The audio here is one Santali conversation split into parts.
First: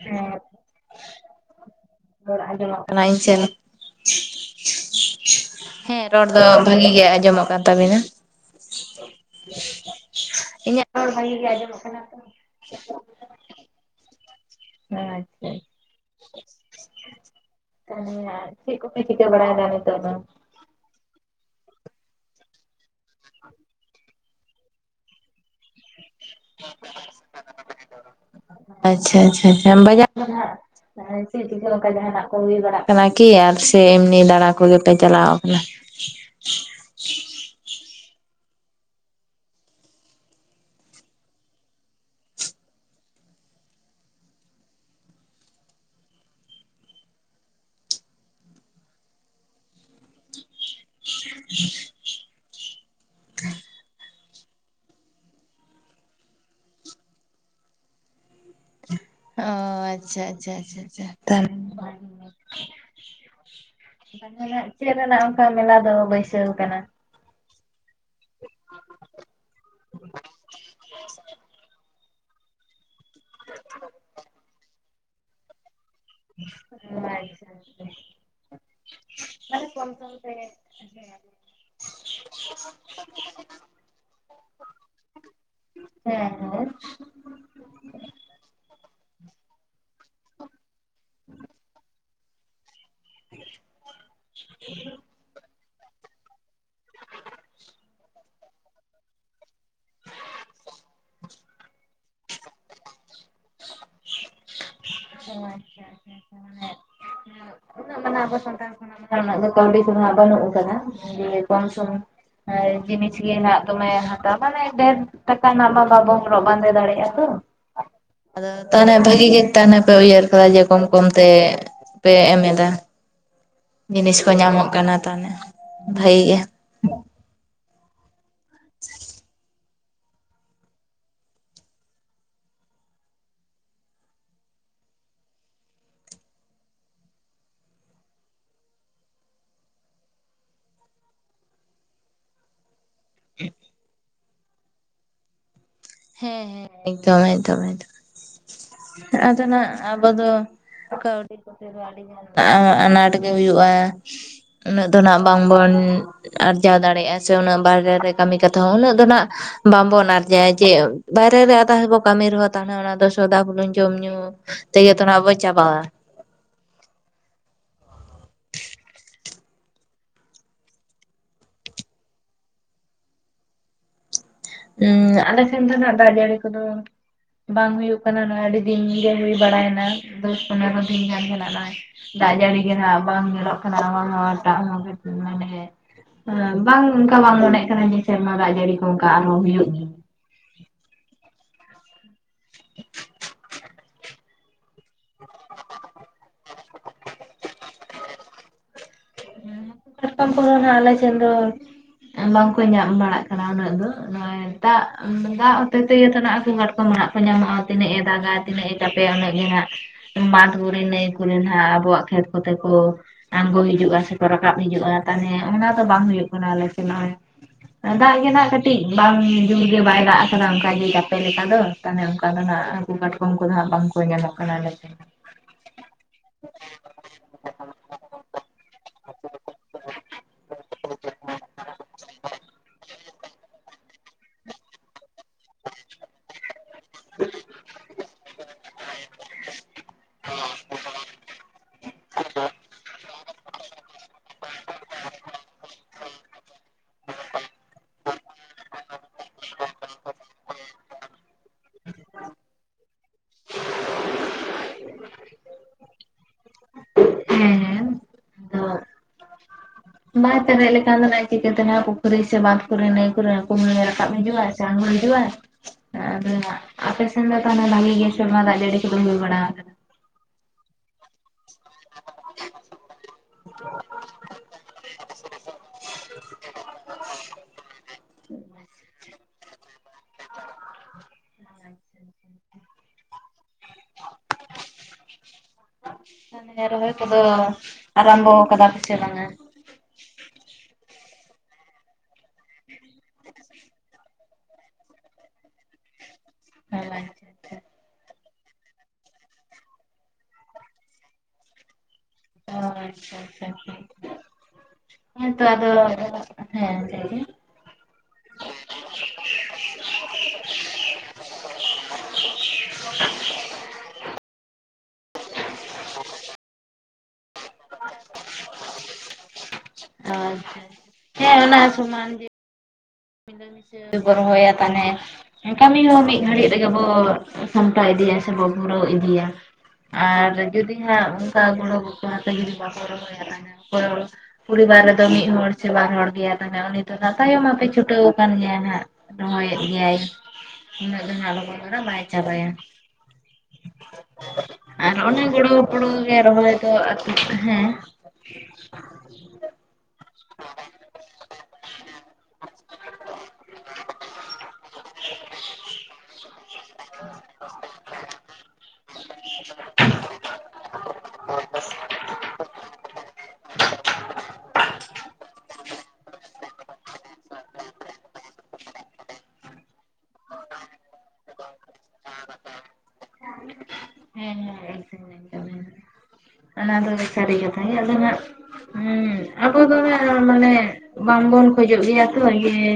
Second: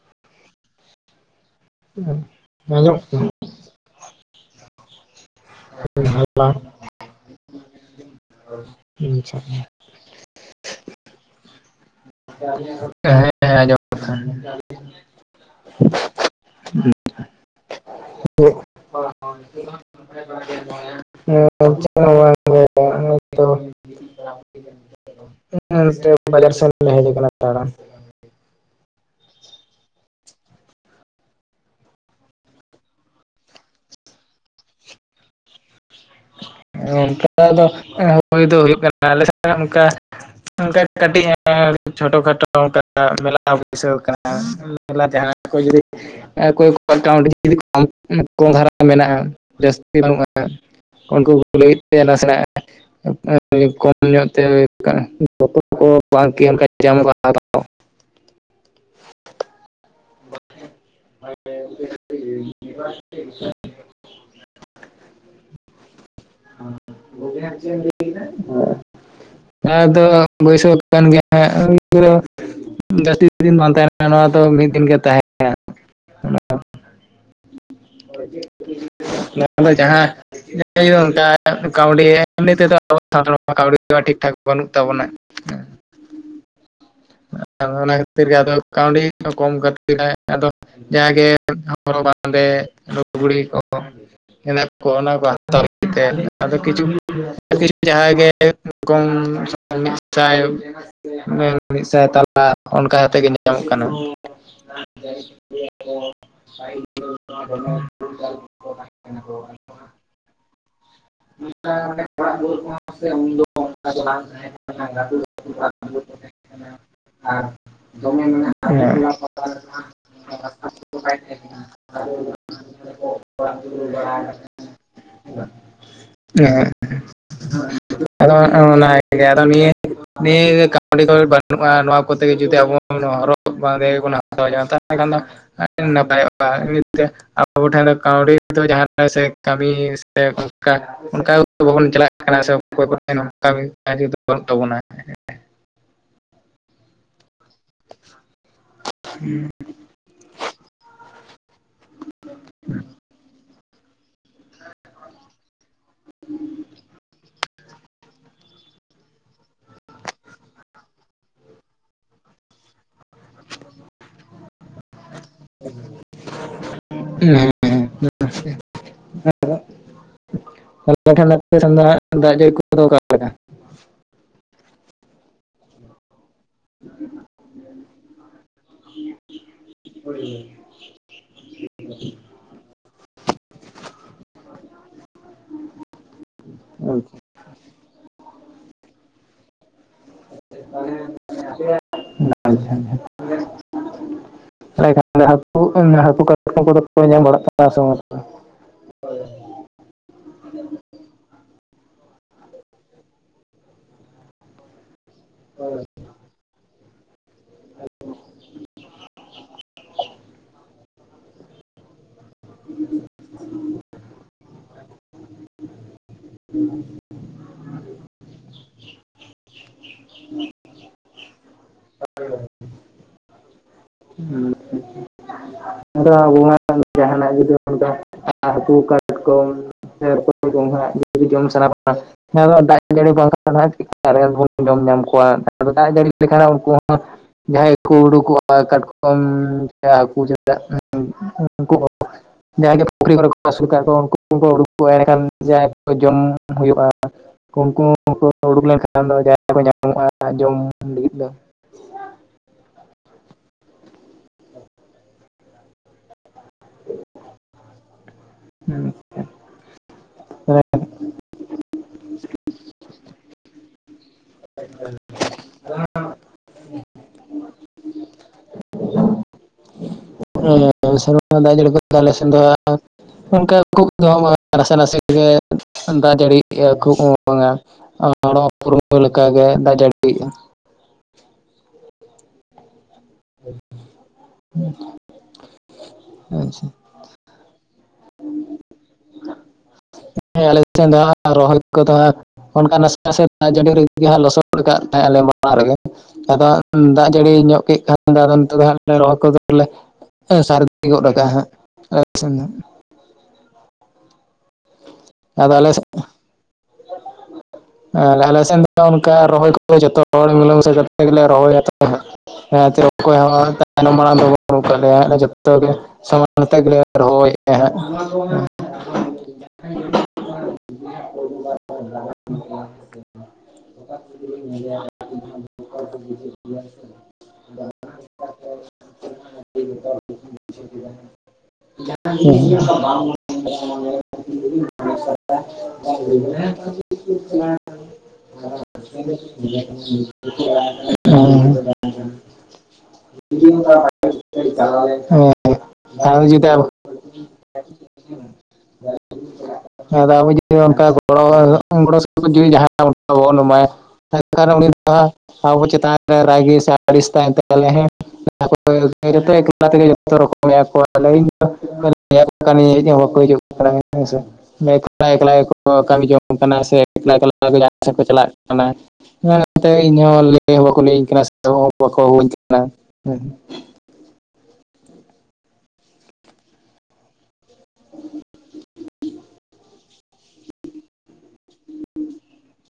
ᱦᱮᱸ ᱨᱚᱲ [inaudible] ᱟᱸᱡᱚᱢᱚᱜ ᱤᱧ ᱠᱟᱱᱟ ᱥᱮᱱ ᱾ ᱦᱮᱸ ᱨᱚᱲ ᱫᱚ ᱦᱟᱞᱟᱝ ᱵᱷᱟᱹᱜᱤ ᱜᱮ ᱟᱸᱡᱚᱢᱚᱜ ᱠᱟᱱ ᱛᱟᱵᱤᱱᱟ᱾ ᱟᱪᱪᱷᱟ ᱦᱮᱸ [inaudible] ᱤᱧᱟᱹᱜ ᱨᱚᱲ ᱵᱷᱟᱹᱜᱤ ᱜᱮ ᱟᱸᱡᱚᱢᱚᱜ ᱠᱟᱱᱟ? ᱛᱚ [unintelligible] ᱦᱮᱸ ᱦᱮᱸ ᱟᱸᱡᱚᱢᱚᱜ ᱠᱟᱱᱟ ᱾ ᱦᱮᱸ ᱟᱪᱪᱷᱟ᱾ [inaudible] [inaudible] ᱮ ᱟᱨ ᱪᱮᱫ ᱠᱚ ᱯᱮ ᱪᱤᱠᱟᱹ ᱵᱟᱲᱟᱭ ᱮᱫᱟ ᱱᱤᱛᱚᱫ ᱫᱚ? [unintelligible] [unintelligible] [unintelligible] [inaudible] ᱦᱮᱸ ᱱᱚᱛᱮ ᱵᱟᱡᱟᱨ ᱥᱮᱱ ᱞᱮ ᱦᱮᱡ ᱟᱠᱟᱱᱟ ᱫᱟᱲᱟᱱ ᱾ ᱟᱪᱪᱷᱟ, ᱟᱪᱪᱷᱟ, ᱟᱪᱪᱷᱟ, ᱵᱟᱡᱟᱨ ᱫᱚ ᱱᱟᱜ ᱪᱮᱫ ᱪᱤᱠᱟᱹ ᱡᱟᱦᱟᱱᱟᱜ ᱠᱚ ᱦᱩᱭ ᱵᱟᱲᱟᱜ ᱠᱟᱱᱟ ᱠᱤ ᱟᱨ ᱥᱮ ᱮᱢᱱᱤ ᱫᱟᱬᱟ ᱠᱚᱯᱮ ᱪᱟᱞᱟᱣ ᱠᱟᱱᱟ? ᱚᱱᱠᱟ ᱫᱚ ᱦᱳᱭ ᱫᱚ ᱦᱳᱭᱳᱜ ᱠᱟᱱᱟ, ᱟᱞᱮ ᱥᱮ ᱚᱱᱠᱟ ᱚᱱᱠᱟ ᱠᱟᱹᱴᱤᱡ ᱪᱷᱳᱴᱳ ᱠᱷᱟᱴᱳ ᱚᱱᱠᱟ ᱢᱮᱞᱟ ᱵᱟᱹᱭᱥᱟᱹᱣ ᱟᱠᱟᱱᱟ᱾ [unintelligible] ᱢᱮᱞᱟ ᱠᱚ ᱡᱩᱫᱤ ᱚᱠᱚᱭ ᱠᱚ ᱠᱟᱹᱣᱰᱤ [unintelligible] ᱠᱚᱢ [unintelligible] ᱫᱷᱟᱨᱟ ᱢᱮᱱᱟᱜᱼᱟ, ᱡᱟᱹᱥᱛᱤ ᱵᱟᱹᱱᱩᱜᱼᱟ᱾ ᱩᱱᱠᱩ ᱠᱚ ᱞᱟᱹᱜᱤᱫ ᱛᱮ ᱱᱟᱥᱮᱱᱟᱜ ᱠᱚᱢ ᱧᱚᱜ ᱛᱮ ᱡᱚᱛᱚ ᱠᱚ ᱵᱟᱝ [unintelligible] ᱚ ᱟᱪᱪᱷᱟ ᱟᱪᱪᱷᱟ ᱟᱪᱪᱷᱟ ᱟᱪᱪᱷᱟ, ᱛᱟᱦᱞᱮ ᱵᱷᱟᱹᱜᱤ ᱜᱮ᱾ [unintelligible] ᱪᱮᱫ ᱨᱮᱱᱟᱜ ᱚᱱᱠᱟ ᱢᱮᱞᱟ ᱫᱚ ᱵᱟᱹᱭᱥᱟᱹᱣ ᱠᱟᱱᱟ? [unintelligible] ᱦᱮᱸ᱾ ᱡᱟᱦᱟᱸ ᱫᱚ ᱵᱟᱹᱭᱥᱟᱹᱠᱷ ᱠᱟᱱ ᱜᱮᱭᱟ [unintelligible] ᱡᱟᱹᱥᱛᱤ ᱫᱤᱱ ᱫᱚ ᱵᱟᱝ ᱛᱟᱦᱮᱱᱟ, ᱱᱚᱣᱟ ᱫᱚ ᱢᱤᱫ ᱫᱤᱱ ᱜᱮ ᱛᱟᱦᱮᱱᱟ᱾ ᱟᱪᱪᱷᱟ, ᱟᱪᱪᱷᱟ᱾ ᱢᱟᱱᱮ ᱠᱚᱢ ᱡᱟᱦᱟᱸ ᱥᱚᱢ ᱛᱮ ᱦᱮᱸ ᱚᱱᱠᱟ ᱠᱟᱹᱣᱰᱤ ᱮᱢ ᱛᱮᱫᱚ ᱟ ᱥᱟᱱᱛᱟᱲ ᱠᱟᱹᱣᱰᱤ ᱴᱷᱤᱠ ᱴᱷᱟᱠ ᱵᱟᱹᱱᱩᱜ ᱛᱟᱵᱚᱱᱟ᱾ ᱦᱮᱸ, ᱦᱮᱸ᱾ ᱚᱱᱟ ᱠᱷᱟᱹᱛᱤᱨ ᱜᱮᱫᱚ ᱠᱟᱹᱣᱰᱤ ᱠᱚᱢ ᱠᱷᱛ ᱟᱫᱚ ᱡᱟᱜᱮ ᱚᱸᱰᱮ ᱞᱩᱜᱽᱲᱤ ᱠᱚ ᱠᱚ ᱚᱱᱟ ᱠᱚ ᱦᱟᱛᱟᱣ ᱞᱟᱹᱜᱤᱫ ᱛᱮ ᱟᱫᱚ ᱠᱤᱪᱷᱩ ᱠᱤᱪᱷ ᱡᱟᱦᱟᱸᱭ ᱜᱮ ᱠᱚᱢ [unintelligible] ᱢᱤᱫ ᱥᱟᱭ ᱛᱟᱞᱟ ᱚᱱᱠᱟ ᱠᱟᱛᱮᱫ ᱜᱮ ᱧᱟᱢᱚᱜ ᱠᱟᱱᱟ᱾ ᱚ ᱟᱪᱪᱷᱟ ᱟᱪᱪᱷᱟ ᱟᱪᱪᱷᱟ, ᱢᱟᱱᱮ ᱩᱱᱟᱹᱜ ᱢᱟᱱᱮ ᱟᱵᱚ ᱥᱟᱱᱛᱟᱲ ᱠᱷᱚᱱᱟᱜ ᱢᱟ ᱩᱱᱟᱜ ᱠᱟᱹᱣᱰᱤ ᱠᱚᱦᱟᱜ ᱵᱟᱹᱱᱩᱜ ᱟᱠᱟᱫᱟ, ᱫᱤᱭᱮ ᱠᱚᱢ ᱥᱚᱢᱚᱭ ᱟᱨ ᱡᱤᱱᱤᱥ ᱜᱮ ᱱᱟᱜ ᱫᱚᱢᱮ ᱦᱟᱛᱟᱣᱟ, ᱢᱟᱱᱮ ᱰᱷᱮᱨ ᱴᱟᱠᱟᱱᱟᱜ ᱢᱟ ᱵᱟᱵᱽ ᱨᱚᱜ ᱵᱟᱸᱫᱮ ᱫᱟᱲᱮᱭᱟᱜᱼᱟ, ᱛᱚ᱾ [unintelligible] ᱟᱫᱚ ᱛᱟᱱᱮ ᱵᱷᱟᱹᱜᱤ ᱜᱮ ᱢᱮᱱᱟᱜᱼᱟ ᱪᱟᱱ ᱯᱮ ᱩᱭᱦᱟᱹᱨ ᱟᱠᱟᱫᱟ ᱡᱮ ᱠᱚᱢ ᱠᱚᱢ ᱛᱮ ᱯᱮ ᱮᱢ ᱮᱫᱟ᱾ ᱡᱤᱱᱤᱥ ᱠᱚ ᱧᱟᱢᱚᱜ ᱠᱟᱱᱟ ᱛᱟᱦᱚᱞᱮ, ᱵᱷᱟᱹᱜᱤ ᱜᱮ᱾ [unintelligible] ᱟᱫᱚ ᱚᱱᱟ ᱤᱭᱟᱹ ᱜᱮ [unintelligible] ᱱᱤᱭᱟᱹ ᱠᱟᱹᱣᱰᱤ ᱠᱚ ᱵᱟᱹᱱᱩᱜᱼᱟ ᱱᱚᱣᱟ ᱠᱚᱛᱮ ᱡᱩᱫᱤ ᱟᱵᱚ ᱦᱚᱨᱚᱜ ᱵᱟᱸᱫᱮ ᱵᱚᱱᱟ ᱛᱟᱦᱞᱮ ᱠᱷᱚᱱ ᱫᱚ ᱱᱟᱯᱟᱭᱚᱜᱼᱟ, ᱤᱛᱮ ᱟᱵᱚ ᱠᱚ ᱴᱷᱮᱱ ᱫᱚ ᱠᱟᱹᱣᱰᱤ ᱫᱚ ᱡᱟᱦᱟᱸ ᱥᱮ ᱠᱟᱹᱢᱤ ᱥᱮ ᱚᱱᱠᱟ ᱚᱱᱠᱟ ᱵᱟᱵᱚᱱ ᱪᱟᱞᱟᱜ ᱠᱟᱱᱟ ᱥᱮ ᱚᱠᱚᱭ ᱴᱷᱮᱱ ᱚᱱᱠᱟ ᱫᱚ ᱵᱟᱹᱱᱩᱜ ᱛᱟᱵᱚᱱᱟ᱾ ᱦᱮᱸ ᱦᱮᱸ ᱮᱠᱫᱚᱢ ᱮᱠᱫᱚᱢ ᱮᱠᱫᱚᱢ, ᱟᱫᱚᱱᱟᱜ ᱟᱵᱚ ᱫᱚ ᱠᱟᱹᱣᱰᱤ ᱠᱚᱛᱮ ᱫᱚ ᱟᱱᱟᱴ ᱜᱮ ᱦᱩᱭᱩᱜᱼᱟ, ᱩᱱᱟᱹᱜ ᱫᱚ ᱱᱟᱜ ᱵᱟᱝ ᱵᱚᱱ ᱟᱨᱡᱟᱣ ᱫᱟᱲᱮᱭᱟᱜᱼᱟ ᱥᱮ ᱩᱱᱟᱹᱜ ᱵᱟᱦᱨᱮ ᱨᱮ ᱠᱟᱹᱢᱤ ᱠᱟᱛᱷᱟ ᱦᱚᱸ ᱩᱱᱟᱹᱜ ᱫᱚ ᱟᱸᱜ ᱵᱟᱝ ᱵᱚᱱ ᱟᱨᱡᱟᱭᱟ᱾ ᱡᱮ ᱵᱟᱭᱨᱮ ᱨᱮ ᱟᱫᱽᱵᱚ ᱠᱟᱹᱢᱤ ᱨᱮᱦᱚᱸ ᱛᱟᱦᱮᱸ ᱚᱱᱟ ᱫᱚ ᱥᱫᱟ ᱵᱩᱞᱩᱝ ᱡᱚᱢ ᱧᱩ ᱛᱮᱜᱮᱛᱚᱱᱟ ᱵᱚ ᱪᱟᱵᱟᱭᱟ᱾ ᱦᱤ, ᱦᱩ᱾ [unintelligible] ᱫᱟᱜ ᱡᱟᱹᱲᱤ ᱠᱚ ᱫᱚ ᱚᱠᱟ ᱞᱮᱠᱟ? ᱦᱩᱺ ᱟᱞᱮ ᱴᱷᱮᱱ ᱫᱚ ᱱᱟᱜ ᱫᱟᱜ ᱡᱟᱹᱲᱤ ᱠᱚᱫᱚ ᱵᱟᱝ ᱦᱩᱭᱩᱜ ᱠᱟᱱᱟ᱾ ᱱᱚᱣᱟ ᱟᱹᱰᱤ ᱫᱤᱱ ᱜᱮ ᱦᱩᱭ ᱵᱟᱲᱟ ᱮᱱᱟ᱾ ᱫᱟᱥ-ᱯᱚᱱᱨᱚ [unintelligible] ᱫᱟᱜᱽ ᱫᱟᱭ ᱫᱟᱜᱽ ᱡᱟᱹᱲᱤ ᱜᱮ ᱱᱟᱦᱟᱸᱜ ᱵᱟᱝ ᱧᱮᱞᱚᱜ ᱠᱟᱱᱟ ᱦᱚᱸ ᱴᱟᱜ ᱦᱚᱸ [unintelligible] ᱢᱟᱱᱮ ᱵᱟᱝ ᱚᱱᱠᱟ ᱵᱟᱝ ᱢᱚᱱᱮᱜ ᱠᱟᱱᱟ ᱡᱮ ᱥᱮᱨᱢᱟ ᱫᱟᱜᱽ ᱡᱟᱹᱲᱤ ᱠᱚ ᱚᱱᱠᱟ ᱟᱨᱦᱚᱸ ᱦᱩᱭᱩᱜ ᱜᱮᱭᱟ᱾ [unintelligible] ᱦᱮᱸ ᱠᱷᱟᱱ ᱦᱟᱹᱠᱩ ᱦᱟᱹᱠᱩ ᱠᱟᱴᱠᱚᱢ ᱠᱚᱫᱚ ᱠᱚ ᱧᱟᱢ ᱵᱟᱲᱟᱜ ᱠᱟᱱᱟ ᱥᱮ ᱵᱟᱝ? ᱦᱮᱸ ᱦᱟᱹᱠᱩ ᱠᱟᱴᱠᱚᱢ ᱠᱚᱫᱚ ᱱᱟᱦᱟᱸᱜ ᱟᱞᱮ ᱥᱮᱜ ᱫᱚ ᱟᱨ ᱵᱟᱝᱠᱚ ᱧᱟᱢ ᱵᱟᱲᱟᱜ ᱠᱟᱱᱟ ᱩᱱᱟᱹᱜ ᱫᱚ ᱱᱚᱜᱼᱚᱭ ᱫᱟᱜᱽ ᱫᱟᱜᱽ ᱦᱚᱸᱛᱮ ᱛᱮᱜᱮ ᱛᱚ ᱱᱟᱦᱟᱸᱜ ᱦᱟᱹᱠᱚ ᱠᱟᱴᱠᱚᱢ ᱱᱟᱦᱟᱸᱜ ᱠᱚ ᱧᱟᱢᱚᱜᱼᱟ ᱛᱤᱱᱟᱹᱜ ᱮ ᱫᱟᱜᱟ ᱛᱤᱱᱟᱹᱜ ᱮ [unintelligible] ᱩᱱᱟᱹᱜ ᱜᱮ ᱱᱟᱦᱟᱸᱜ ᱢᱟᱴ ᱵᱟᱸᱫᱽ ᱢᱮ ᱱᱟᱹᱭ ᱠᱚᱨᱮ ᱱᱟᱦᱟᱸᱜ ᱟᱵᱚᱣᱟᱜ ᱠᱷᱮᱛ ᱠᱚᱛᱮ ᱠᱚ ᱟᱬᱜᱚ ᱦᱤᱡᱩᱜᱼᱟ ᱥᱮᱠᱚ ᱨᱟᱠᱟᱵ ᱦᱤᱡᱩᱜᱼᱟ᱾ ᱛᱟᱱᱮ ᱚᱱᱟ ᱫᱚ ᱵᱟᱝ ᱦᱩᱭᱩᱜ ᱠᱟᱱᱟ ᱟᱞᱮ ᱥᱮᱜ ᱱᱚᱜᱼᱚᱭ ᱮᱸ ᱫᱟᱜᱽ ᱜᱮ ᱱᱟᱜ ᱠᱟᱹᱴᱤᱜ ᱵᱟᱝ ᱡᱚᱨ ᱜᱮ ᱵᱟᱭ ᱫᱟᱜᱽ ᱠᱟᱫᱟ ᱚᱝᱠᱟᱜ ᱜᱮ ᱪᱟᱯᱮ ᱞᱮᱠᱟ ᱫᱚ ᱛᱟᱦᱚᱞᱮ ᱚᱝᱠᱟ ᱫᱚ ᱱᱟᱦᱟᱸᱜ ᱦᱟᱹᱠᱚ ᱠᱟᱴᱠᱚᱢ ᱠᱚᱫᱚ ᱦᱟᱸᱜ ᱵᱟᱝ ᱠᱚ ᱧᱟᱢᱚᱜ ᱠᱟᱱᱟ ᱟᱞᱮ ᱥᱮᱜ ᱫᱚ᱾ ᱟᱫᱚ ᱟᱵᱚ ᱢᱟ ᱡᱟᱦᱟᱸᱱᱟᱜ ᱡᱩᱫᱤᱵᱚᱱ [unintelligible] ᱦᱟᱹᱠᱩ ᱠᱟᱴᱠᱚᱢ ᱥᱮ ᱩᱛᱩᱠᱚ ᱚᱝᱠᱟᱱᱟᱜ ᱡᱚᱛᱚᱜᱮ ᱡᱚᱢ ᱥᱟᱱᱟ ᱵᱩᱱᱟ᱾ ᱦᱮᱸ ᱟᱫᱚ ᱫᱟᱜᱽ ᱡᱟᱹᱲᱤ ᱵᱟᱝᱠᱷᱟᱱ [unintelligible] ᱵᱚᱱ ᱡᱚᱢ ᱧᱟᱢ ᱠᱚᱣᱟ ᱟᱫᱚ ᱫᱟᱜᱽ ᱡᱟᱹᱲᱤ ᱞᱮᱠᱷᱟᱱ ᱩᱱᱠᱩ ᱦᱚ‍ᱸ [unintelligible] ᱡᱟᱦᱟᱸᱭ ᱠᱚ ᱩᱰᱩᱠᱚᱜᱼᱟ᱾ [unintelligible] ᱠᱟᱴᱠᱚᱢ ᱥᱮ ᱦᱟᱹᱠᱩ ᱪᱮᱫᱟᱜ ᱩᱱᱠᱩ ᱦᱚᱸ ᱡᱟᱦᱟᱸᱜᱮ ᱯᱩᱠᱷᱨᱤ ᱠᱚᱨᱮ ᱠᱚ ᱟᱹᱥᱩᱞᱠᱟᱜ ᱠᱚ ᱩᱱᱠᱩ ᱩᱰᱩᱠᱚᱜᱼᱟ ᱮᱸᱰᱮᱠᱷᱟᱱ ᱡᱟᱦᱟᱸᱭ ᱠᱚ ᱡᱚᱢ ᱦᱩᱭᱩᱜᱼᱟ᱾ ᱩᱱᱠᱩ ᱦᱚᱸᱠᱚ ᱩᱰᱩᱠ ᱞᱮᱱᱠᱷᱟᱱ ᱫᱚ ᱡᱟᱜᱮ ᱠᱚ ᱧᱟᱢᱚᱜᱼᱟ ᱡᱚᱢ ᱞᱟᱹᱜᱤᱫ ᱫᱚ᱾ ᱦᱮᱸ ᱟᱫᱚ [unintelligible] ᱵᱟᱭ ᱯᱮᱨᱮᱜ ᱞᱮᱠᱷᱟᱱ ᱫᱚ ᱱᱟᱹᱭ ᱪᱤᱠᱟᱹᱛᱮ ᱱᱟᱦᱟᱸᱜ ᱯᱩᱠᱷᱨᱤ ᱥᱮ ᱵᱟᱸᱫᱽ ᱠᱚᱨᱮ ᱱᱟᱹᱭ ᱠᱚᱨᱮ ᱦᱟᱹᱠᱩᱢ ᱨᱟᱠᱟᱵ ᱦᱤᱡᱩᱜᱼᱟ ᱥᱮ ᱟᱸᱜᱚᱲ ᱦᱤᱡᱩᱜᱼᱟ᱾ ᱟᱫᱚ ᱦᱟᱸᱜ ᱟᱯᱮᱥᱮᱱ ᱫᱚ ᱛᱟᱦᱚᱞᱮ ᱵᱷᱟᱹᱜᱤ ᱜᱮ ᱥᱮᱨᱢᱟ ᱫᱟᱜᱽ ᱡᱟᱹᱲᱤ ᱠᱚᱫᱚ ᱦᱩᱭ ᱠᱟᱱᱟ? ᱦᱮᱸ ᱥᱮᱨᱢᱟ ᱫᱟᱜᱽ ᱡᱟᱹᱲᱤ ᱠᱚᱫᱚ ᱟᱞᱮ ᱥᱮᱱ ᱫᱚ ᱚᱱᱠᱟ [unintelligible] ᱱᱟᱥᱮ ᱱᱟᱥᱮ ᱜᱮ ᱫᱟᱜᱽ ᱡᱟᱹᱲᱤᱭᱮᱜᱼᱟ ᱠᱩᱵ ᱦᱚᱸ ᱵᱟᱝᱟ᱾ ᱦᱚᱲ ᱩᱯᱨᱩᱢ ᱠᱚ ᱞᱮᱠᱟᱜᱮ ᱫᱟᱜᱽ ᱡᱟᱹᱲᱤᱭᱮᱜᱼᱟ᱾ ᱦᱩᱸ ᱛᱟᱦᱚᱞᱮ ᱟᱪᱪᱷᱟ, ᱨᱚᱦᱚᱭ ᱠᱚᱫᱚ ᱟᱨᱟᱢᱵᱚ ᱠᱟᱫᱟ ᱯᱮᱥᱮ ᱵᱟᱝ? ᱦᱮᱸ ᱟᱞᱮ ᱱᱚᱛᱮ ᱫᱚ ᱦᱟᱸᱜ ᱨᱚᱦᱚᱭ ᱠᱚᱫᱚ ᱦᱟᱸᱜ ᱚᱱᱠᱟ ᱱᱟᱥᱮ ᱱᱟᱥᱮ ᱫᱟᱜᱽ ᱡᱟᱹᱲᱤ ᱨᱮᱜᱮ ᱱᱟᱦᱟᱸᱜ ᱞᱚᱥᱚᱫ ᱠᱟᱜ ᱛᱟᱦᱮᱸᱜ ᱟᱞᱮ ᱢᱟᱲᱟᱝ ᱨᱮᱜᱮ᱾ ᱟᱫᱚ ᱦᱮᱸ ᱫᱟᱜᱽ ᱟᱪᱪᱷᱟ ᱡᱟᱹᱲᱤ ᱟᱪᱪᱷᱟ ᱧᱚᱜ ᱠᱮᱜ ᱠᱷᱟᱭ [unintelligible] ᱛᱮᱫᱚ ᱨᱚᱦᱚᱭ ᱠᱚᱫᱚᱞᱮ ᱥᱟᱨᱫᱤ ᱜᱚᱫ ᱠᱟᱜᱼᱟ ᱦᱟᱸᱜ ᱟᱞᱮᱥᱮᱱ ᱫᱚ᱾ ᱚ ᱟᱪᱪᱷᱟ ᱟᱪᱪᱷᱟ ᱟᱪᱪᱷᱟ ᱫᱚ ᱦᱮᱸᱛᱚ ᱟᱫᱚ ᱟᱞᱮ ᱥᱮᱫ ᱨᱚᱦᱚᱭ [unintelligible] ᱦᱮᱸ [unintelligible] ᱦᱮᱸ ᱟᱞᱮ ᱥᱮᱱ ᱫᱚ ᱚᱱᱠᱟ ᱨᱚᱦᱚᱭ ᱠᱚᱫᱚ ᱡᱚᱛᱚ ᱦᱚᱲ ᱢᱤᱞᱮ ᱢᱮᱥᱮ ᱠᱟᱛᱮᱜ ᱜᱮᱞᱮ ᱨᱚᱦᱚᱭᱟ ᱛᱚ᱾ ᱦᱮᱸ ᱚᱠᱚᱭ ᱦᱚᱸ ᱛᱟᱭᱱᱚᱢ ᱵᱟᱲᱟ ᱫᱚ ᱵᱟᱱᱩᱜ ᱠᱟᱜ ᱞᱮᱭᱟ ᱟᱞᱮ ᱡᱚᱛᱚ ᱜᱮ ᱥᱚᱢᱟᱱ ᱠᱟᱛᱮᱜ ᱜᱮᱞᱮ ᱨᱚᱦᱚᱭᱮᱜᱼᱟ ᱦᱟᱸᱜ᱾ ᱟᱪᱪᱷᱟ ᱟᱪᱪᱷᱟ ᱦᱮᱸ ᱚᱱᱟ ᱥᱚᱢᱟᱱ ᱜᱮ ᱢᱤᱞᱟᱹᱢᱮᱥᱟ ᱠᱚ ᱨᱚᱦᱚᱭᱟ ᱛᱟᱦᱚᱞᱮ᱾ ᱦᱮᱸ ᱠᱟᱹᱢᱤ ᱦᱚᱸ ᱢᱤᱜ ᱜᱷᱟᱹᱲᱤᱜ ᱨᱮᱜᱮ ᱵᱚ ᱥᱟᱢᱴᱟᱣ ᱤᱫᱤᱭᱟ ᱥᱮᱵᱚ ᱯᱩᱨᱟᱹᱣ ᱤᱫᱤᱭᱟ᱾ ᱟᱨ ᱡᱩᱫᱤ ᱦᱟᱸᱜ ᱚᱱᱠᱟ ᱜᱚᱲᱚ ᱜᱚᱯᱚᱲᱚ ᱛᱮ ᱡᱩᱫᱤ ᱵᱟᱠᱚ ᱨᱚᱦᱚᱭᱟ ᱛᱟᱦᱟ ᱦᱚᱲ ᱯᱚᱨᱤᱵᱟᱨ ᱨᱮᱫᱚ ᱢᱤᱜ ᱦᱚᱲ ᱥᱮ ᱵᱟᱨ ᱦᱚᱲ ᱜᱮᱭᱟ ᱛᱟᱦᱮ ᱩᱱᱤ ᱫᱚ ᱛᱟᱭᱚᱢ ᱢᱟ ᱠᱤᱪᱷᱩ [unintelligible] ᱠᱟᱱ ᱜᱮᱭᱟᱭ ᱦᱟᱸᱜ ᱨᱚᱦᱚᱭᱮᱜ ᱜᱮᱭᱟᱭ ᱩᱱᱟᱹᱜ ᱫᱚ ᱦᱟᱸᱜ ᱞᱚᱜᱚᱱ ᱫᱷᱟᱨᱟ ᱵᱟᱭ ᱪᱟᱵᱟᱭᱟ᱾ ᱟᱨ ᱚᱱᱮ ᱜᱚᱲᱚ ᱜᱚᱯᱚᱲᱚ ᱜᱮ ᱡᱩᱫᱤ ᱨᱚᱦᱚᱭ ᱟᱫᱚ ᱫᱚ ᱟᱹᱛᱩ ᱦᱮᱸ, ᱠᱷᱟᱭ ᱟᱫᱚ ᱟᱵᱚ ᱡᱩᱫᱤ ᱚᱱᱠᱟ ᱜᱚᱲᱚ ᱜᱚᱲᱚ ᱜᱚᱲᱚᱥᱚᱯᱦᱚᱫ ᱦᱚᱸ ᱡᱩᱫᱤ ᱡᱟᱦᱟᱸ ᱚᱝᱠᱟ ᱵᱟᱵᱚᱱ ᱮᱢᱟᱭᱟ᱾ [unintelligible] ᱩᱱᱤ ᱫᱚ ᱟᱵᱚ ᱪᱮᱛᱟᱱ ᱨᱮ ᱨᱟᱜᱤ ᱥᱮ ᱟᱲᱤᱥ ᱛᱟᱦᱮᱸᱱ ᱛᱟᱭᱟ ᱦᱮᱸ ᱛᱚ᱾ [unintelligible] ᱡᱚᱛᱚ ᱨᱚᱠᱚᱢ ᱠᱚ ᱠᱟᱹᱢᱤ ᱦᱮᱜ ᱦᱚᱸ ᱵᱟᱠᱚ ᱦᱤᱡᱩᱜ᱾ [unintelligible] ᱮᱠᱞᱟ ᱮᱠᱞᱟ ᱜᱮᱠᱚ ᱠᱟᱹᱢᱤ ᱡᱚᱝ ᱠᱟᱱᱟ ᱥᱮ ᱮᱠᱞᱟᱮᱠᱞᱟ ᱡᱟᱦᱟᱸ ᱥᱮᱫ ᱠᱚ ᱪᱟᱞᱟᱜ ᱠᱟᱱᱟ᱾ ᱦᱮᱸ ᱱᱛᱮ ᱤᱧᱦᱚ ᱞᱟᱹᱭ ᱦᱚᱸ ᱵᱟᱠᱚ ᱞᱟᱹᱭᱟᱹᱧ ᱠᱟᱱᱟ ᱥᱮ ᱵᱟᱠᱚ ᱦᱚᱧ ᱠᱟᱱᱟ᱾ ᱦᱮᱸ ᱦᱮᱸ᱾ [unintelligible] ᱚᱱᱟ ᱫᱚ ᱥᱟᱹᱨᱤ ᱠᱟᱛᱷᱟ ᱜᱮ ᱟᱫᱚ ᱦᱟᱜ ᱦᱮᱸ ᱟᱵᱚ ᱫᱚ ᱢᱟᱱᱮ ᱵᱟᱵᱚᱱ ᱠᱷᱚᱡᱚᱜ ᱜᱮᱭᱟ ᱛᱚ ᱤᱭᱟᱹ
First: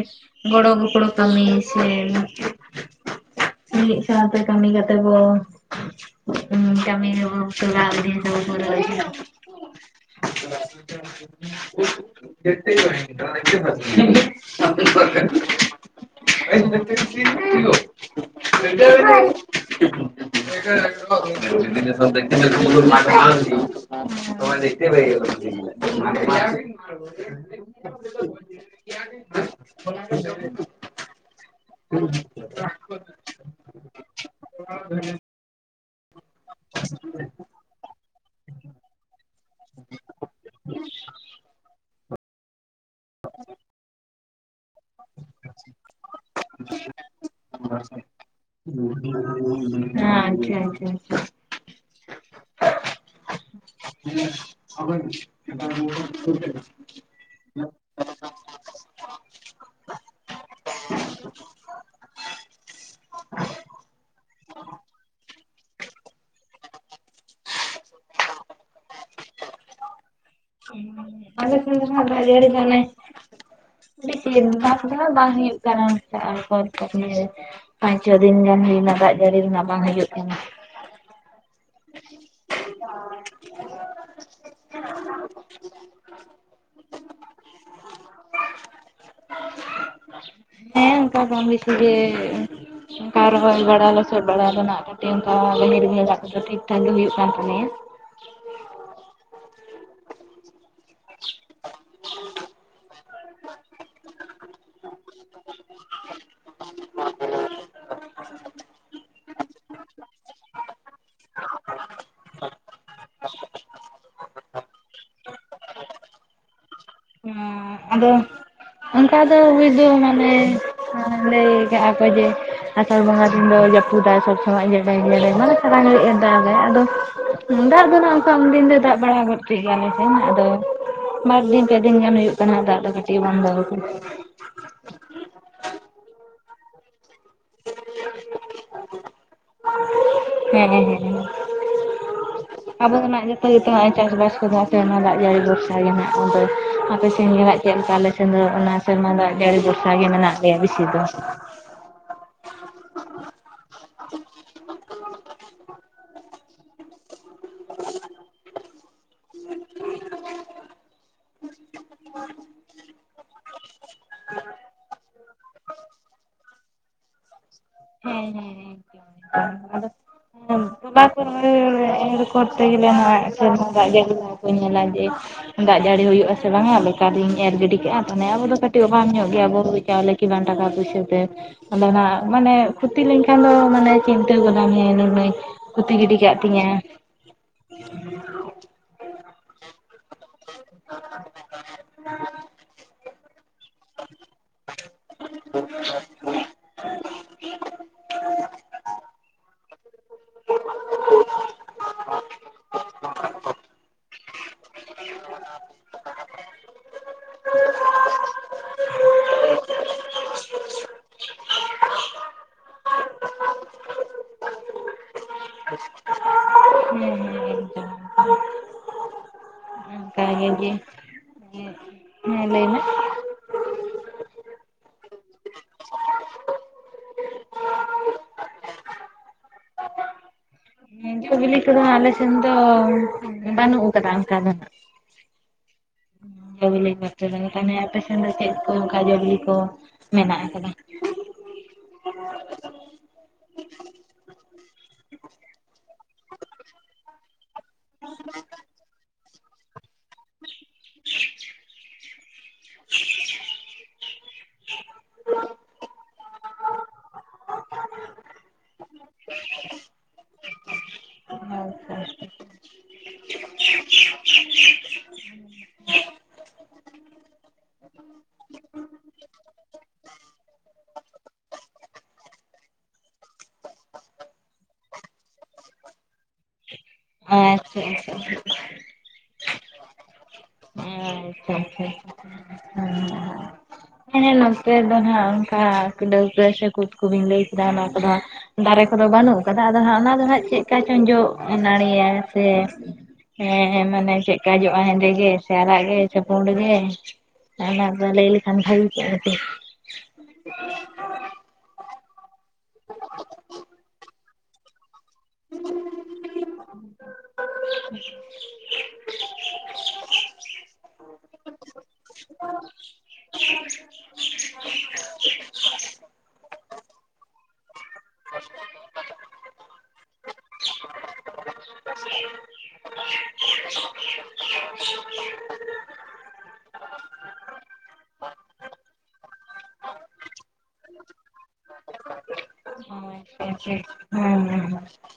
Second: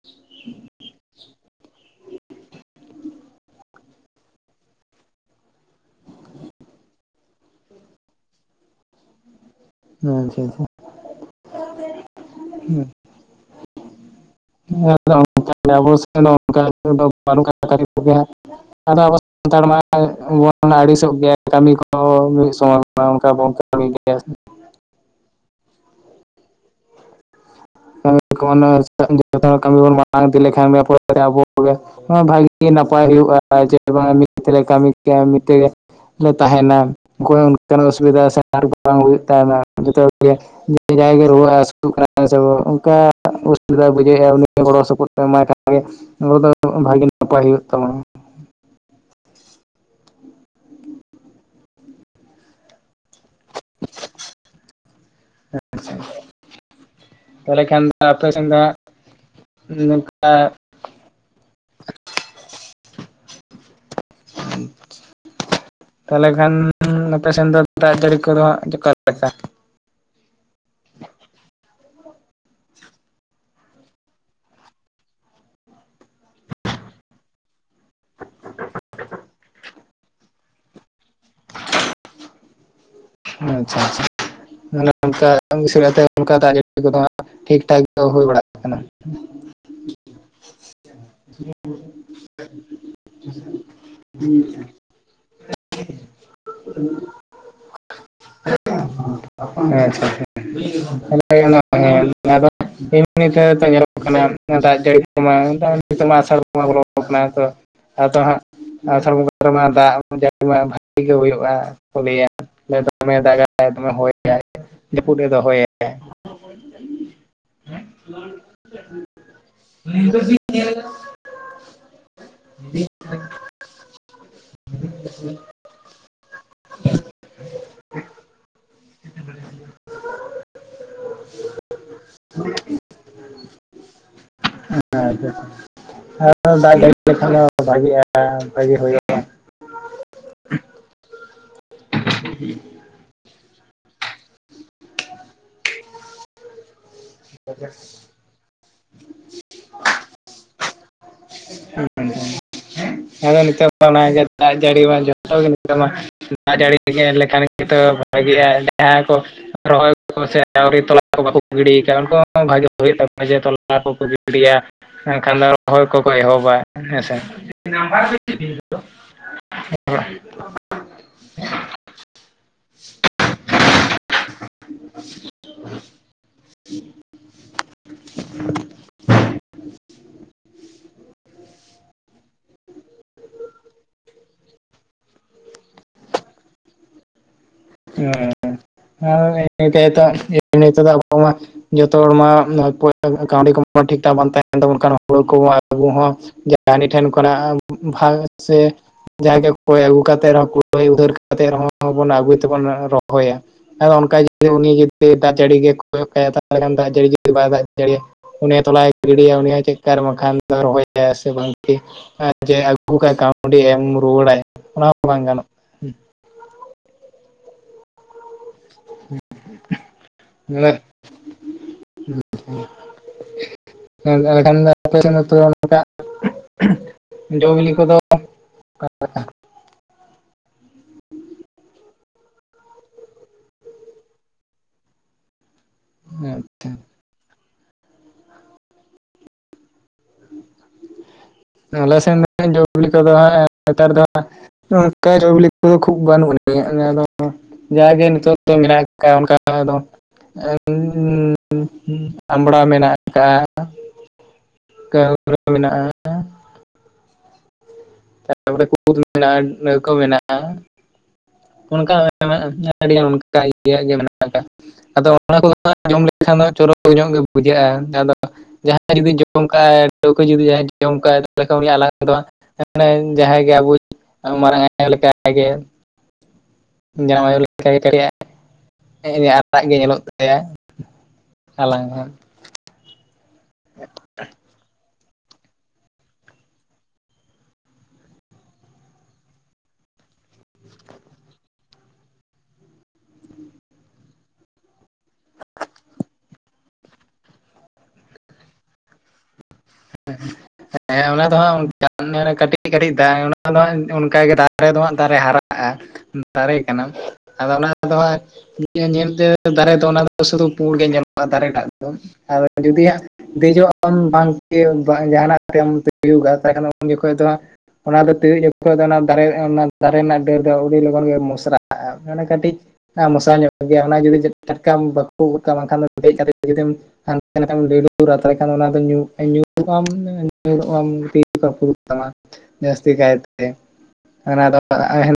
ᱜᱚᱲᱚ ᱜᱚᱯᱚᱲᱚ ᱠᱟᱹᱢᱤ ᱥᱮ ᱢᱤᱫ ᱥᱟᱶᱛᱮ ᱠᱟᱹᱢᱤ ᱠᱟᱛᱮ ᱵᱚ [unintelligible] ᱟᱪᱪᱷᱟ ᱟᱪᱪᱷᱟ [unintelligible] ᱦᱮᱸ ᱟᱫᱚ ᱚᱱᱠᱟ ᱟᱵᱚ ᱥᱮᱱ ᱫᱚ ᱚᱱᱠᱟ [unintelligible] [unintelligible] ᱤᱫᱤᱭᱟ ᱟᱫᱚ ᱟᱵᱚ ᱥᱟᱱᱛᱟᱲ ᱢᱟᱵᱚᱱ ᱟᱹᱲᱤᱥᱚᱜ ᱜᱮᱭᱟ ᱠᱟᱹᱢᱤ ᱠᱚ ᱢᱤᱫ ᱥᱚᱢᱚᱭ ᱵᱟᱝ [unintelligible] [unintelligible] [unintelligible] ᱵᱷᱟᱜᱤ ᱱᱟᱯᱟᱭ ᱦᱩᱭᱩᱜᱼᱟ ᱡᱮ ᱵᱟᱝ ᱢᱤᱫ ᱛᱮᱞᱮ ᱠᱟᱹᱢᱤ ᱠᱮᱼᱟ ᱢᱤᱫ ᱛᱮ᱾ ᱞᱮ ᱛᱟᱦᱮᱱᱟ ᱩᱱᱠᱩ ᱦᱚᱸ ᱚᱱᱠᱟᱱᱟᱜ ᱚᱥᱩᱵᱤᱫᱟ ᱥᱮ [unintelligible] [unintelligible] ᱜᱚᱫ ᱮᱢᱟᱭ ᱠᱷᱟᱡ ᱜᱮ ᱱᱚᱰᱮ ᱫᱚ ᱵᱷᱟᱜᱮ ᱱᱟᱯᱟᱭ ᱦᱳᱭᱳᱜ ᱛᱟᱢᱟ᱾ [unintelligible] ᱦᱮᱸ ᱟᱪᱪᱷᱟ ᱟᱪᱪᱷᱟ ᱟᱪᱪᱷᱟ ᱾ [unintelligible] ᱛᱟᱞᱦᱮ ᱠᱷᱟᱱ ᱫᱚ ᱟᱯᱮ ᱥᱮᱱ ᱫᱚ ᱦᱟᱸᱜ ᱱᱩᱝᱠᱟ ᱛᱟᱞᱦᱮ ᱠᱷᱟᱱ ᱟᱯᱮ ᱥᱮᱱ ᱫᱚᱯ ᱫᱟᱜ ᱡᱟᱹᱲᱤ ᱠᱚᱫᱚ ᱦᱟᱸᱜ ᱡᱚᱠᱟᱨ ᱞᱮᱠᱟ? ᱟᱞᱮ ᱥᱮᱱ ᱫᱚ ᱦᱟᱸᱜ ᱫᱟᱜ ᱡᱟᱹᱲᱤ ᱫᱚ ᱚᱱᱮ ᱵᱤᱥᱤᱨ ᱵᱷᱟᱠ ᱫᱚ ᱵᱟᱝ ᱦᱩᱭᱩᱜ ᱠᱟᱱᱟ᱾ [unintelligible] ᱯᱟᱸᱪ ᱪᱷᱚ ᱫᱤᱱ ᱜᱟᱱ ᱦᱩᱭᱱᱟ ᱫᱟᱜ ᱡᱟᱹᱲᱤ ᱨᱮᱱᱟᱜ ᱵᱟᱝ ᱦᱤᱡᱩᱜ ᱠᱟᱱᱟ᱾ [inaudible] [unintelligible] ᱦᱮᱸ ᱟᱪᱪᱷᱟ ᱟᱪᱪᱷᱟ᱾ ᱢᱟᱱᱮ ᱩᱝᱠᱟ ᱟᱛᱮ ᱩᱱᱠᱟ ᱫᱟᱜ ᱡᱟᱹᱲᱤ ᱠᱚᱫᱚ ᱦᱟᱸᱜ ᱴᱷᱤᱠ ᱴᱷᱟᱠ ᱫᱚ ᱦᱳ ᱵᱟᱲᱟᱜ ᱠᱟᱱᱟ᱾ [inaudible] ᱦᱮᱸ ᱚᱝᱠᱟ ᱠᱚᱢ ᱵᱤᱥᱤ ᱜᱮ᱾ ᱚᱱᱠᱟ ᱨᱚᱦᱚᱭ ᱵᱟᱲᱟ ᱞᱚᱥᱚᱫ ᱵᱟᱲᱟ ᱫᱚ ᱱᱟᱜ ᱠᱟᱹᱴᱤᱡ ᱩᱱᱠᱟ ᱵᱟᱹᱧ ᱨᱤᱢᱤᱞ ᱟᱜ ᱫᱚ ᱴᱷᱤᱠ ᱴᱷᱟᱠ ᱜᱮ ᱦᱩᱭᱩᱜ ᱠᱟᱱ᱾ ᱛᱟᱞᱮᱭᱟ ᱦᱮᱸ ᱟᱪᱪᱷᱟ [unintelligible] [unintelligible] ᱛᱚ ᱢᱟᱝ ᱵᱟᱝ ᱦᱤᱛᱚᱜ ᱢᱟ ᱟᱥᱟᱲ ᱵᱚᱸᱜᱟ ᱵᱚᱞ ᱠᱟᱱᱟ ᱛᱚ ᱟᱫᱚ ᱦᱟᱸᱜ ᱟᱥᱟᱲ ᱵᱚᱸᱜᱟ ᱨᱮᱱᱟᱜ ᱫᱟᱜ ᱡᱟᱹᱲᱤ ᱢᱟ ᱵᱷᱟᱜᱤ ᱜᱮ ᱦᱳᱭᱳᱜᱼᱟ ᱠᱚ ᱞᱟᱹᱭᱟ᱾ ᱱᱮᱫᱟᱨ ᱢᱚ ᱫᱟᱜ ᱜᱟᱭ ᱫᱚᱢᱮ ᱟᱭ ᱡᱟᱹᱯᱩᱜ ᱫᱚᱦᱚ᱾ [inaudible] ᱟ ᱸ ᱟᱫᱚ ᱚᱱᱠᱟ ᱫᱚ ᱦᱩᱭ ᱫᱚ ᱢᱟᱱᱮ ᱞᱟᱹᱭ ᱠᱟᱜᱼᱟ ᱠᱚ ᱡᱮ ᱟᱥᱟᱲ ᱵᱚᱸᱜᱟ ᱫᱤᱱ ᱫᱚ ᱡᱟᱹᱯᱩᱫᱟᱭ ᱥᱚᱵ ᱥᱚᱢᱚᱭ ᱡᱮᱰᱮᱢ ᱡᱮᱰᱮᱢ ᱢᱟᱱᱮ ᱥᱟᱨᱟ ᱜᱷᱟᱨᱤᱡ ᱮᱚ ᱫᱟᱜ ᱜᱟᱭ ᱟᱫᱚ ᱫᱟᱜ ᱫᱚ ᱚᱱᱠᱟ ᱩᱱᱫᱤᱱ ᱫᱚ ᱫᱟᱜ ᱵᱟᱲᱟ ᱜᱚᱫ ᱠᱮᱫᱜᱮ ᱟᱞᱮ ᱥᱮᱱ ᱟᱫᱚ ᱾ ᱵᱟᱨ ᱫᱤᱱ ᱯᱮ ᱫᱤᱱ ᱜᱟᱱ ᱦᱩᱭᱩᱜ ᱠᱟᱱᱟ ᱫᱟᱜ ᱫᱚ ᱠᱟᱹᱴᱤᱡ ᱵᱚᱱᱫᱚ ᱠᱟᱱᱟ ᱾ ᱟᱪᱪᱷᱟ ᱟᱫᱚ [inaudible] ᱫᱟᱜ ᱡᱟᱹᱲᱤ ᱞᱮᱠᱷᱟᱱ ᱫᱚ ᱵᱷᱟᱜᱤᱜᱼᱟ ᱵᱷᱟᱜᱤ ᱦᱩᱭᱩᱜ ᱾ [inaudible] ᱦᱮᱸᱦᱮᱸ ᱦᱮᱸᱦᱮᱸ ᱟᱵᱚ ᱫᱚᱱᱟᱜ ᱡᱷᱚᱛᱚ ᱜᱮᱛᱚ ᱦᱚᱜᱼᱚᱭ ᱪᱟᱥᱵᱟᱥ ᱠᱚᱫᱚ ᱥᱮᱨᱢᱟ ᱫᱟᱜ ᱡᱟᱹᱲᱤ ᱵᱷᱚᱨᱥᱟ ᱜᱮ ᱦᱟᱸᱜ, ᱟᱫᱚ ᱟᱯᱮ ᱥᱮᱱ ᱜᱮ ᱱᱟᱜ ᱪᱮᱜ ᱞᱮᱠᱟ‌ ᱟᱞᱮ? ᱥᱮᱱ ᱫᱚ ᱚᱱᱟ ᱥᱮᱨᱢᱟ ᱫᱟᱜ ᱡᱟᱹᱲᱤ ᱵᱷᱚᱨᱥᱟ ᱜᱮ ᱢᱮᱱᱟᱜ ᱞᱮᱭᱟ ᱵᱤᱥᱤ ᱫᱚ ᱾ ᱦᱩᱸ [inaudible] ᱟᱫᱚ ᱱᱤᱛᱚᱜ [inaudible] ᱢᱟ ᱚᱱᱟ ᱜᱮ ᱫᱟᱜ ᱡᱟᱹᱲᱤ ᱢᱟ ᱡᱷᱚᱛᱚ ᱜᱮ ᱱᱤᱛᱚ ᱢᱟ, ᱫᱟᱜ ᱡᱟᱹᱲᱤ ᱞᱮᱠᱷᱟᱱ ᱜᱮᱛᱚ ᱵᱷᱟᱜᱮᱜᱼᱟ ᱡᱟᱦᱟᱸ ᱠᱚ, ᱨᱚᱦᱚᱭ ᱠᱚ ᱥᱮ ᱟᱹᱣᱨᱤ ᱛᱚᱞᱟ ᱠᱚ ᱵᱟᱠᱚ ᱜᱤᱰᱤᱭ ᱠᱟᱜ ᱩᱱᱠᱩ ᱦᱚᱸ ᱵᱷᱟᱜᱮ ᱦᱳᱭᱳᱜ ᱛᱟᱠᱚᱣᱟ ᱡᱮ ᱛᱚᱞᱟ ᱠᱚᱠᱚ ᱜᱤᱰᱤᱭᱟ ᱾ ᱮᱱᱠᱷᱟᱱ ᱫᱚ ᱨᱚᱦᱚᱭ ᱠᱚᱠᱚ ᱮᱦᱚᱵᱟ ᱦᱮᱸᱥᱮ, ᱦᱮᱸ ᱦᱮᱸ ᱟᱫᱚ ᱛᱩᱞᱟ ᱨᱚᱦᱚᱭ ᱨᱮ, ᱮᱨ ᱠᱚᱨᱛᱮ ᱜᱮᱞᱮ ᱱᱚᱣᱟ ᱥᱮᱨᱢᱟ ᱫᱟᱜ ᱡᱟᱹᱲᱤ ᱚᱱᱟᱠᱚ ᱧᱮᱞᱟᱭ ᱡᱮ ᱫᱟᱜ ᱡᱟᱹᱲᱤ ᱦᱩᱭᱩᱜ ᱟᱥᱮ ᱵᱟᱝᱼᱟ ᱵᱮᱠᱟᱨᱤᱧ ᱮᱨ ᱜᱤᱰᱤ ᱠᱟᱜᱼᱟ, ᱛᱟᱱᱮ ᱟᱵᱚ ᱫᱚ ᱠᱟᱹᱴᱤᱡ ᱚᱵᱟᱝ ᱧᱚᱜ ᱜᱮᱭᱟ ᱵᱚᱱ ᱦᱩᱲᱩ ᱪᱟᱣᱞᱮ ᱠᱤᱱᱟᱱ ᱴᱟᱠᱟ ᱯᱩᱭᱥᱟᱹ ᱛᱮ, ᱟᱫᱚᱱᱟᱜ ᱢᱟᱱᱮ ᱠᱷᱩᱛᱤ ᱞᱮᱱᱠᱷᱟᱱ ᱫᱚ ᱢᱟᱱᱮ ᱪᱤᱱᱛᱟᱹ ᱜᱚᱫᱟᱢ ᱦᱮᱸ ᱱᱩᱱᱟᱹᱜ ᱠᱷᱩᱛᱤ ᱜᱤᱰᱤ ᱠᱟᱜ ᱛᱤᱧᱟᱹ ᱾ ᱦᱮ [inaudible] ᱤᱱᱟᱹ ᱛᱮ ᱫᱚ ᱟᱵᱚ ᱢᱟ ᱡᱚᱛᱚ ᱦᱚᱲ ᱢᱟ ᱠᱟᱹᱣᱰᱤ ᱠᱚᱢ ᱴᱷᱤᱠ ᱴᱷᱟᱠ ᱵᱟᱝ ᱛᱟᱦᱮᱸᱱ ᱛᱟᱵᱚᱱ ᱠᱟᱱᱟ ᱦᱳᱲᱳ ᱠᱚ ᱟᱵᱚ ᱦᱚᱸ ᱜᱮᱞ ᱨᱟᱱᱤ ᱴᱷᱮᱱ ᱠᱷᱚᱱᱟᱜ ᱵᱷᱚᱭᱮᱫ ᱥᱮ ᱡᱟᱜᱮ ᱠᱚᱭ ᱟᱜᱩ ᱠᱟᱛᱮᱫ ᱨᱮᱦ ᱩᱫᱷᱟᱹᱨ ᱠᱟᱛᱮᱫ ᱨᱮᱦᱚᱸᱵᱚᱱ ᱟᱹᱜᱩᱭ ᱛᱮᱵᱚᱱ ᱨᱚᱦᱚᱭᱟ ᱾ ᱟᱨ ᱚᱱᱠᱟ ᱩᱱᱤ ᱡᱩᱫᱤ ᱫᱟᱜ ᱡᱟᱹᱲᱤ ᱜᱮ ᱠᱚᱭᱚᱜ ᱠᱟᱭᱟ ᱛᱟᱞᱦᱮ ᱠᱷᱟᱱ ᱫᱟᱜ ᱡᱟᱹᱲᱤ ᱡᱩᱫᱤ ᱵᱟᱭ ᱫᱟᱜ ᱡᱟᱹᱲᱤᱭᱟ ᱾ ᱚᱱᱮ ᱛᱚᱞᱟᱭ ᱜᱤᱰᱤ ᱛᱟᱭ [inaudible] ᱩᱱᱤ ᱦᱚᱸ ᱪᱮᱜ ᱠᱟᱨᱮ ᱵᱟᱠᱷᱟᱱ ᱨᱚᱦᱚᱭᱟ ᱥᱮ ᱵᱟᱝ ᱠᱤ ᱾ ᱮᱸ ᱡᱮ ᱟᱹᱜᱩ ᱠᱟᱜᱼᱟᱭ ᱠᱟᱹᱣᱰᱤ ᱮᱢ ᱨᱩᱣᱟᱹᱲᱟᱭ, ᱚᱱᱟ ᱦᱚᱸ ᱵᱟᱝ ᱜᱟᱱᱚᱜ ᱾ ᱦᱮᱸ ᱦᱮᱸ ᱮᱠᱫᱚᱢ ᱚᱱᱠᱟᱜᱮ, ᱦᱮᱸ ᱞᱟᱹᱭ ᱢᱮ? [inaudible] ᱡᱚ ᱵᱤᱞᱤ ᱠᱚᱫᱚ ᱚᱠᱟ ᱞᱮᱠᱟ? ᱦᱮᱸ ᱡᱚ ᱵᱤᱞᱤ ᱠᱚ ᱟᱫᱚ ᱟᱞᱮ ᱥᱮᱱ ᱫᱚ ᱚᱱᱠᱟ ᱵᱟᱹᱱᱩᱜ ᱠᱟᱫᱟ ᱚᱱᱠᱟ ᱫᱚ, [unintelligible] ᱟᱪᱪᱷᱟ ᱟᱫᱚ ᱪᱮᱫ ᱠᱚ ᱚᱱᱠᱟ ᱡᱚᱵᱤᱞᱤ ᱠᱚ ᱢᱮᱱᱟᱜ ᱟᱠᱟᱫᱟ? ᱟᱞᱮ ᱥᱮᱱ ᱫᱚ ᱡᱚᱵᱤᱞᱤ ᱠᱚᱫᱚ ᱦᱟᱸᱜ ᱱᱮᱛᱟᱨ ᱫᱚ ᱠᱟ [inaudible] ᱠᱷᱩᱵ ᱵᱟᱹᱱᱩᱜ ᱟᱹᱱ ᱡᱟᱜᱮ ᱱᱤᱛᱚᱜ ᱫᱚ [inaudible] ᱢᱮᱱᱟᱜ ᱟᱠᱟᱫ ᱚᱱᱠᱟ ᱫᱚ [inaudible] ᱟᱢᱲᱟ ᱢᱮᱱᱟᱜ ᱟᱠᱟᱜᱼᱟ᱾ [inaudible] ᱠᱟᱹᱢᱤ ᱢᱮᱱᱟᱜᱼᱟ ᱛᱟᱨᱯᱚᱨ [inaudible] ᱠᱩᱫ ᱢᱮᱱᱟᱜᱼᱟ ᱱᱟᱹᱣᱠᱟᱹ ᱢᱮᱱᱟᱜᱼᱟ ᱟᱪᱪᱷᱟ ᱟᱪᱪᱷᱟ ᱚᱱᱠᱟ [inaudible] ᱟᱹᱰᱤᱜᱟᱱ ᱚᱱᱠᱟ ᱤᱭᱟ ᱜᱮ ᱢᱮᱱᱟᱜ ᱟᱠᱟᱟᱜ ᱟᱫᱚ ᱚᱱᱟ ᱠᱚ ᱡᱚᱢ ᱞᱮᱠᱷᱟᱱ ᱫᱚ ᱪᱚᱨᱚᱠ ᱧᱚᱜ ᱜᱮ ᱵᱩᱡᱷᱟᱹᱜᱼᱟ ᱟᱫᱚ ᱡᱟᱦᱟᱸᱭ ᱡᱩᱫᱤ ᱡᱚᱢ ᱠᱟ ᱴᱟᱹᱣᱠᱟᱹ [inaudible] ᱡᱩᱫᱤ ᱡᱟᱦᱟᱸ ᱡᱚᱢ ᱠᱟ ᱛᱟᱦᱚᱞᱮ ᱠᱷᱟᱱ ᱩᱱᱤᱭᱟᱜ ᱟᱞᱟᱫᱟ ᱫᱚ [inaudible] ᱢᱟᱱᱮ ᱡᱟᱦᱟᱸᱭ ᱜᱮ ᱟᱵᱚ [inaudible] ᱢᱟᱨᱟᱝ ᱟᱭᱳ ᱞᱮᱠᱟ ᱜᱮ ᱡᱟᱱᱟᱢ ᱟᱭᱳ ᱞᱮᱠᱟ ᱟᱪᱪᱷᱟ [inaudible] ᱟᱨᱟᱜ ᱜᱮ ᱧᱮᱞᱚᱜ ᱛᱟᱭᱟ ᱦᱮᱸ ᱦᱮᱸ ᱦᱮᱸ, ᱦᱮᱸ ᱦᱮᱸ ᱦᱮᱸ ᱜᱚᱜ ᱾ ᱦᱮᱸ ᱱᱚᱛᱮ ᱫᱚ ᱱᱟᱜ ᱚᱱᱠᱟ ᱰᱟᱹᱣᱠᱟᱹ ᱥᱮ ᱠᱩᱫ ᱠᱚᱵᱮᱱ ᱞᱟᱹᱭ ᱠᱮᱫᱟ ᱚᱱᱟ ᱠᱚᱫᱚ ᱦᱟᱸᱜ ᱫᱟᱨᱮ ᱠᱚᱫᱚ ᱵᱟᱹᱱᱩᱜ ᱠᱟᱫᱟ ᱟᱫᱚ ᱦᱟᱸᱜ ᱚᱱᱟ ᱫᱚ ᱦᱟᱸᱜ ᱪᱮᱜᱠᱟ ᱪᱚᱝ ᱡᱚᱜ ᱱᱟᱹᱲᱤᱭᱟ ᱥᱮ ᱦᱮᱸ ᱦᱮᱸ, ᱢᱟᱱᱮ ᱪᱮᱜᱠᱟ ᱡᱚᱜᱼᱟ ᱦᱮᱸᱫᱮ ᱜᱮ ᱥᱮ ᱟᱨᱟᱜ ᱜᱮ ᱥᱮ ᱯᱩᱸᱰ ᱜᱮ? ᱚᱱᱟ ᱠᱚ ᱞᱟᱹᱭ ᱞᱮᱠᱷᱟᱱ ᱵᱷᱟᱜᱮ ᱠᱚᱜ-ᱟ ᱠᱟᱹᱴᱤᱡ? ᱴᱮᱸᱭᱚᱜ ᱾ ᱦᱮ ᱚᱱᱟ ᱫᱚ ᱦᱟᱸᱜ ᱚᱱᱠᱟᱜᱮ ᱠᱟᱹᱴᱤᱡ ᱠᱟᱹᱴᱤᱡ ᱫᱟᱨᱮ ᱫᱚ ᱦᱟᱸᱜ ᱫᱟᱨᱮ ᱦᱟᱨᱟᱜᱼᱟ ᱾ ᱫᱟᱨᱮᱹ ᱠᱟᱱᱟ ᱥ-ᱩ-ᱡ, ᱟᱫᱚ ᱚᱱᱟ ᱠᱚᱫᱚ ᱦᱟᱸᱜ ᱧᱮᱞ- ᱧᱮᱞᱛᱮ ᱫᱟᱨᱮ ᱫᱚ ᱚᱱᱟ ᱫᱚ ᱥᱩᱫᱩ ᱯᱩᱸᱲ ᱜᱮ ᱧᱮᱞᱚᱜᱼᱟ ᱫᱟᱨᱮ ᱴᱟᱜ ᱫᱚ ᱾ ᱟᱨ ᱡᱩᱫᱤᱭᱟᱜ ᱫᱮᱡᱚᱜ ᱟᱢ ᱵᱟᱢ ᱛᱤᱭᱩᱜ ᱡᱟᱦᱟᱱᱟᱜ ᱛᱮᱢ ᱛᱤᱭᱩᱜᱟ ᱛᱟᱦᱞᱮ ᱠᱷᱟᱱ ᱩᱱ ᱡᱚᱠᱷᱚᱡ ᱫᱚ ᱦᱟᱹᱜ ᱚᱱᱟ ᱫᱚ ᱛᱤᱭᱩᱜ ᱚᱠᱛᱚ ᱫᱚ ᱚᱱᱟ ᱫᱟᱨᱮ ᱚᱱᱟ ᱫᱟᱨᱮ ᱨᱮᱱᱟᱜ ᱰᱟᱹᱨ ᱫᱚ ᱟᱹᱰᱤ ᱞᱚᱜᱚᱱ ᱜᱮ ᱢᱚᱥᱨᱟᱜᱼᱟ᱾ ᱟᱨ ᱚᱱᱟ ᱠᱟᱹᱴᱤᱡ ᱮᱸ ᱢᱚᱥᱨᱟ ᱧᱚᱜ ᱜᱮᱭᱟ ᱚᱱᱟ ᱡᱩᱫᱤ ᱴᱟᱴᱠᱟᱢ ᱵᱟᱹᱠᱩᱵ ᱜᱚᱫ ᱠᱟᱜᱼᱟ ᱵᱟᱝᱠᱷᱟᱱ ᱫᱮᱡ ᱠᱟᱛᱮ ᱡᱩᱫᱤᱢ ᱠᱷᱟᱱ ᱮᱱᱠᱷᱟᱱ ᱰᱟᱹᱨᱮᱢ ᱟᱹᱛᱷᱟᱹᱲᱤᱡ ᱞᱮᱠᱷᱟᱱ ᱚᱱᱟ ᱫᱚ ᱯᱩᱨᱟᱹ ᱧᱩ ᱧᱩᱨᱩᱜ ᱟᱢ ᱧᱩᱨᱩᱜ ᱟᱢ ᱛᱤ ᱠᱚ ᱨᱟᱹᱯᱩ ᱫᱚᱜ ᱛᱟᱢᱟ ᱡᱟᱥᱛᱤ ᱠᱟᱭᱛᱮ ᱷᱩᱸᱦ-ᱴᱚᱜ ᱾ ᱚᱱᱟ ᱫᱚ ᱯᱟᱲᱦᱟᱜ ᱮᱜ ᱮᱢ?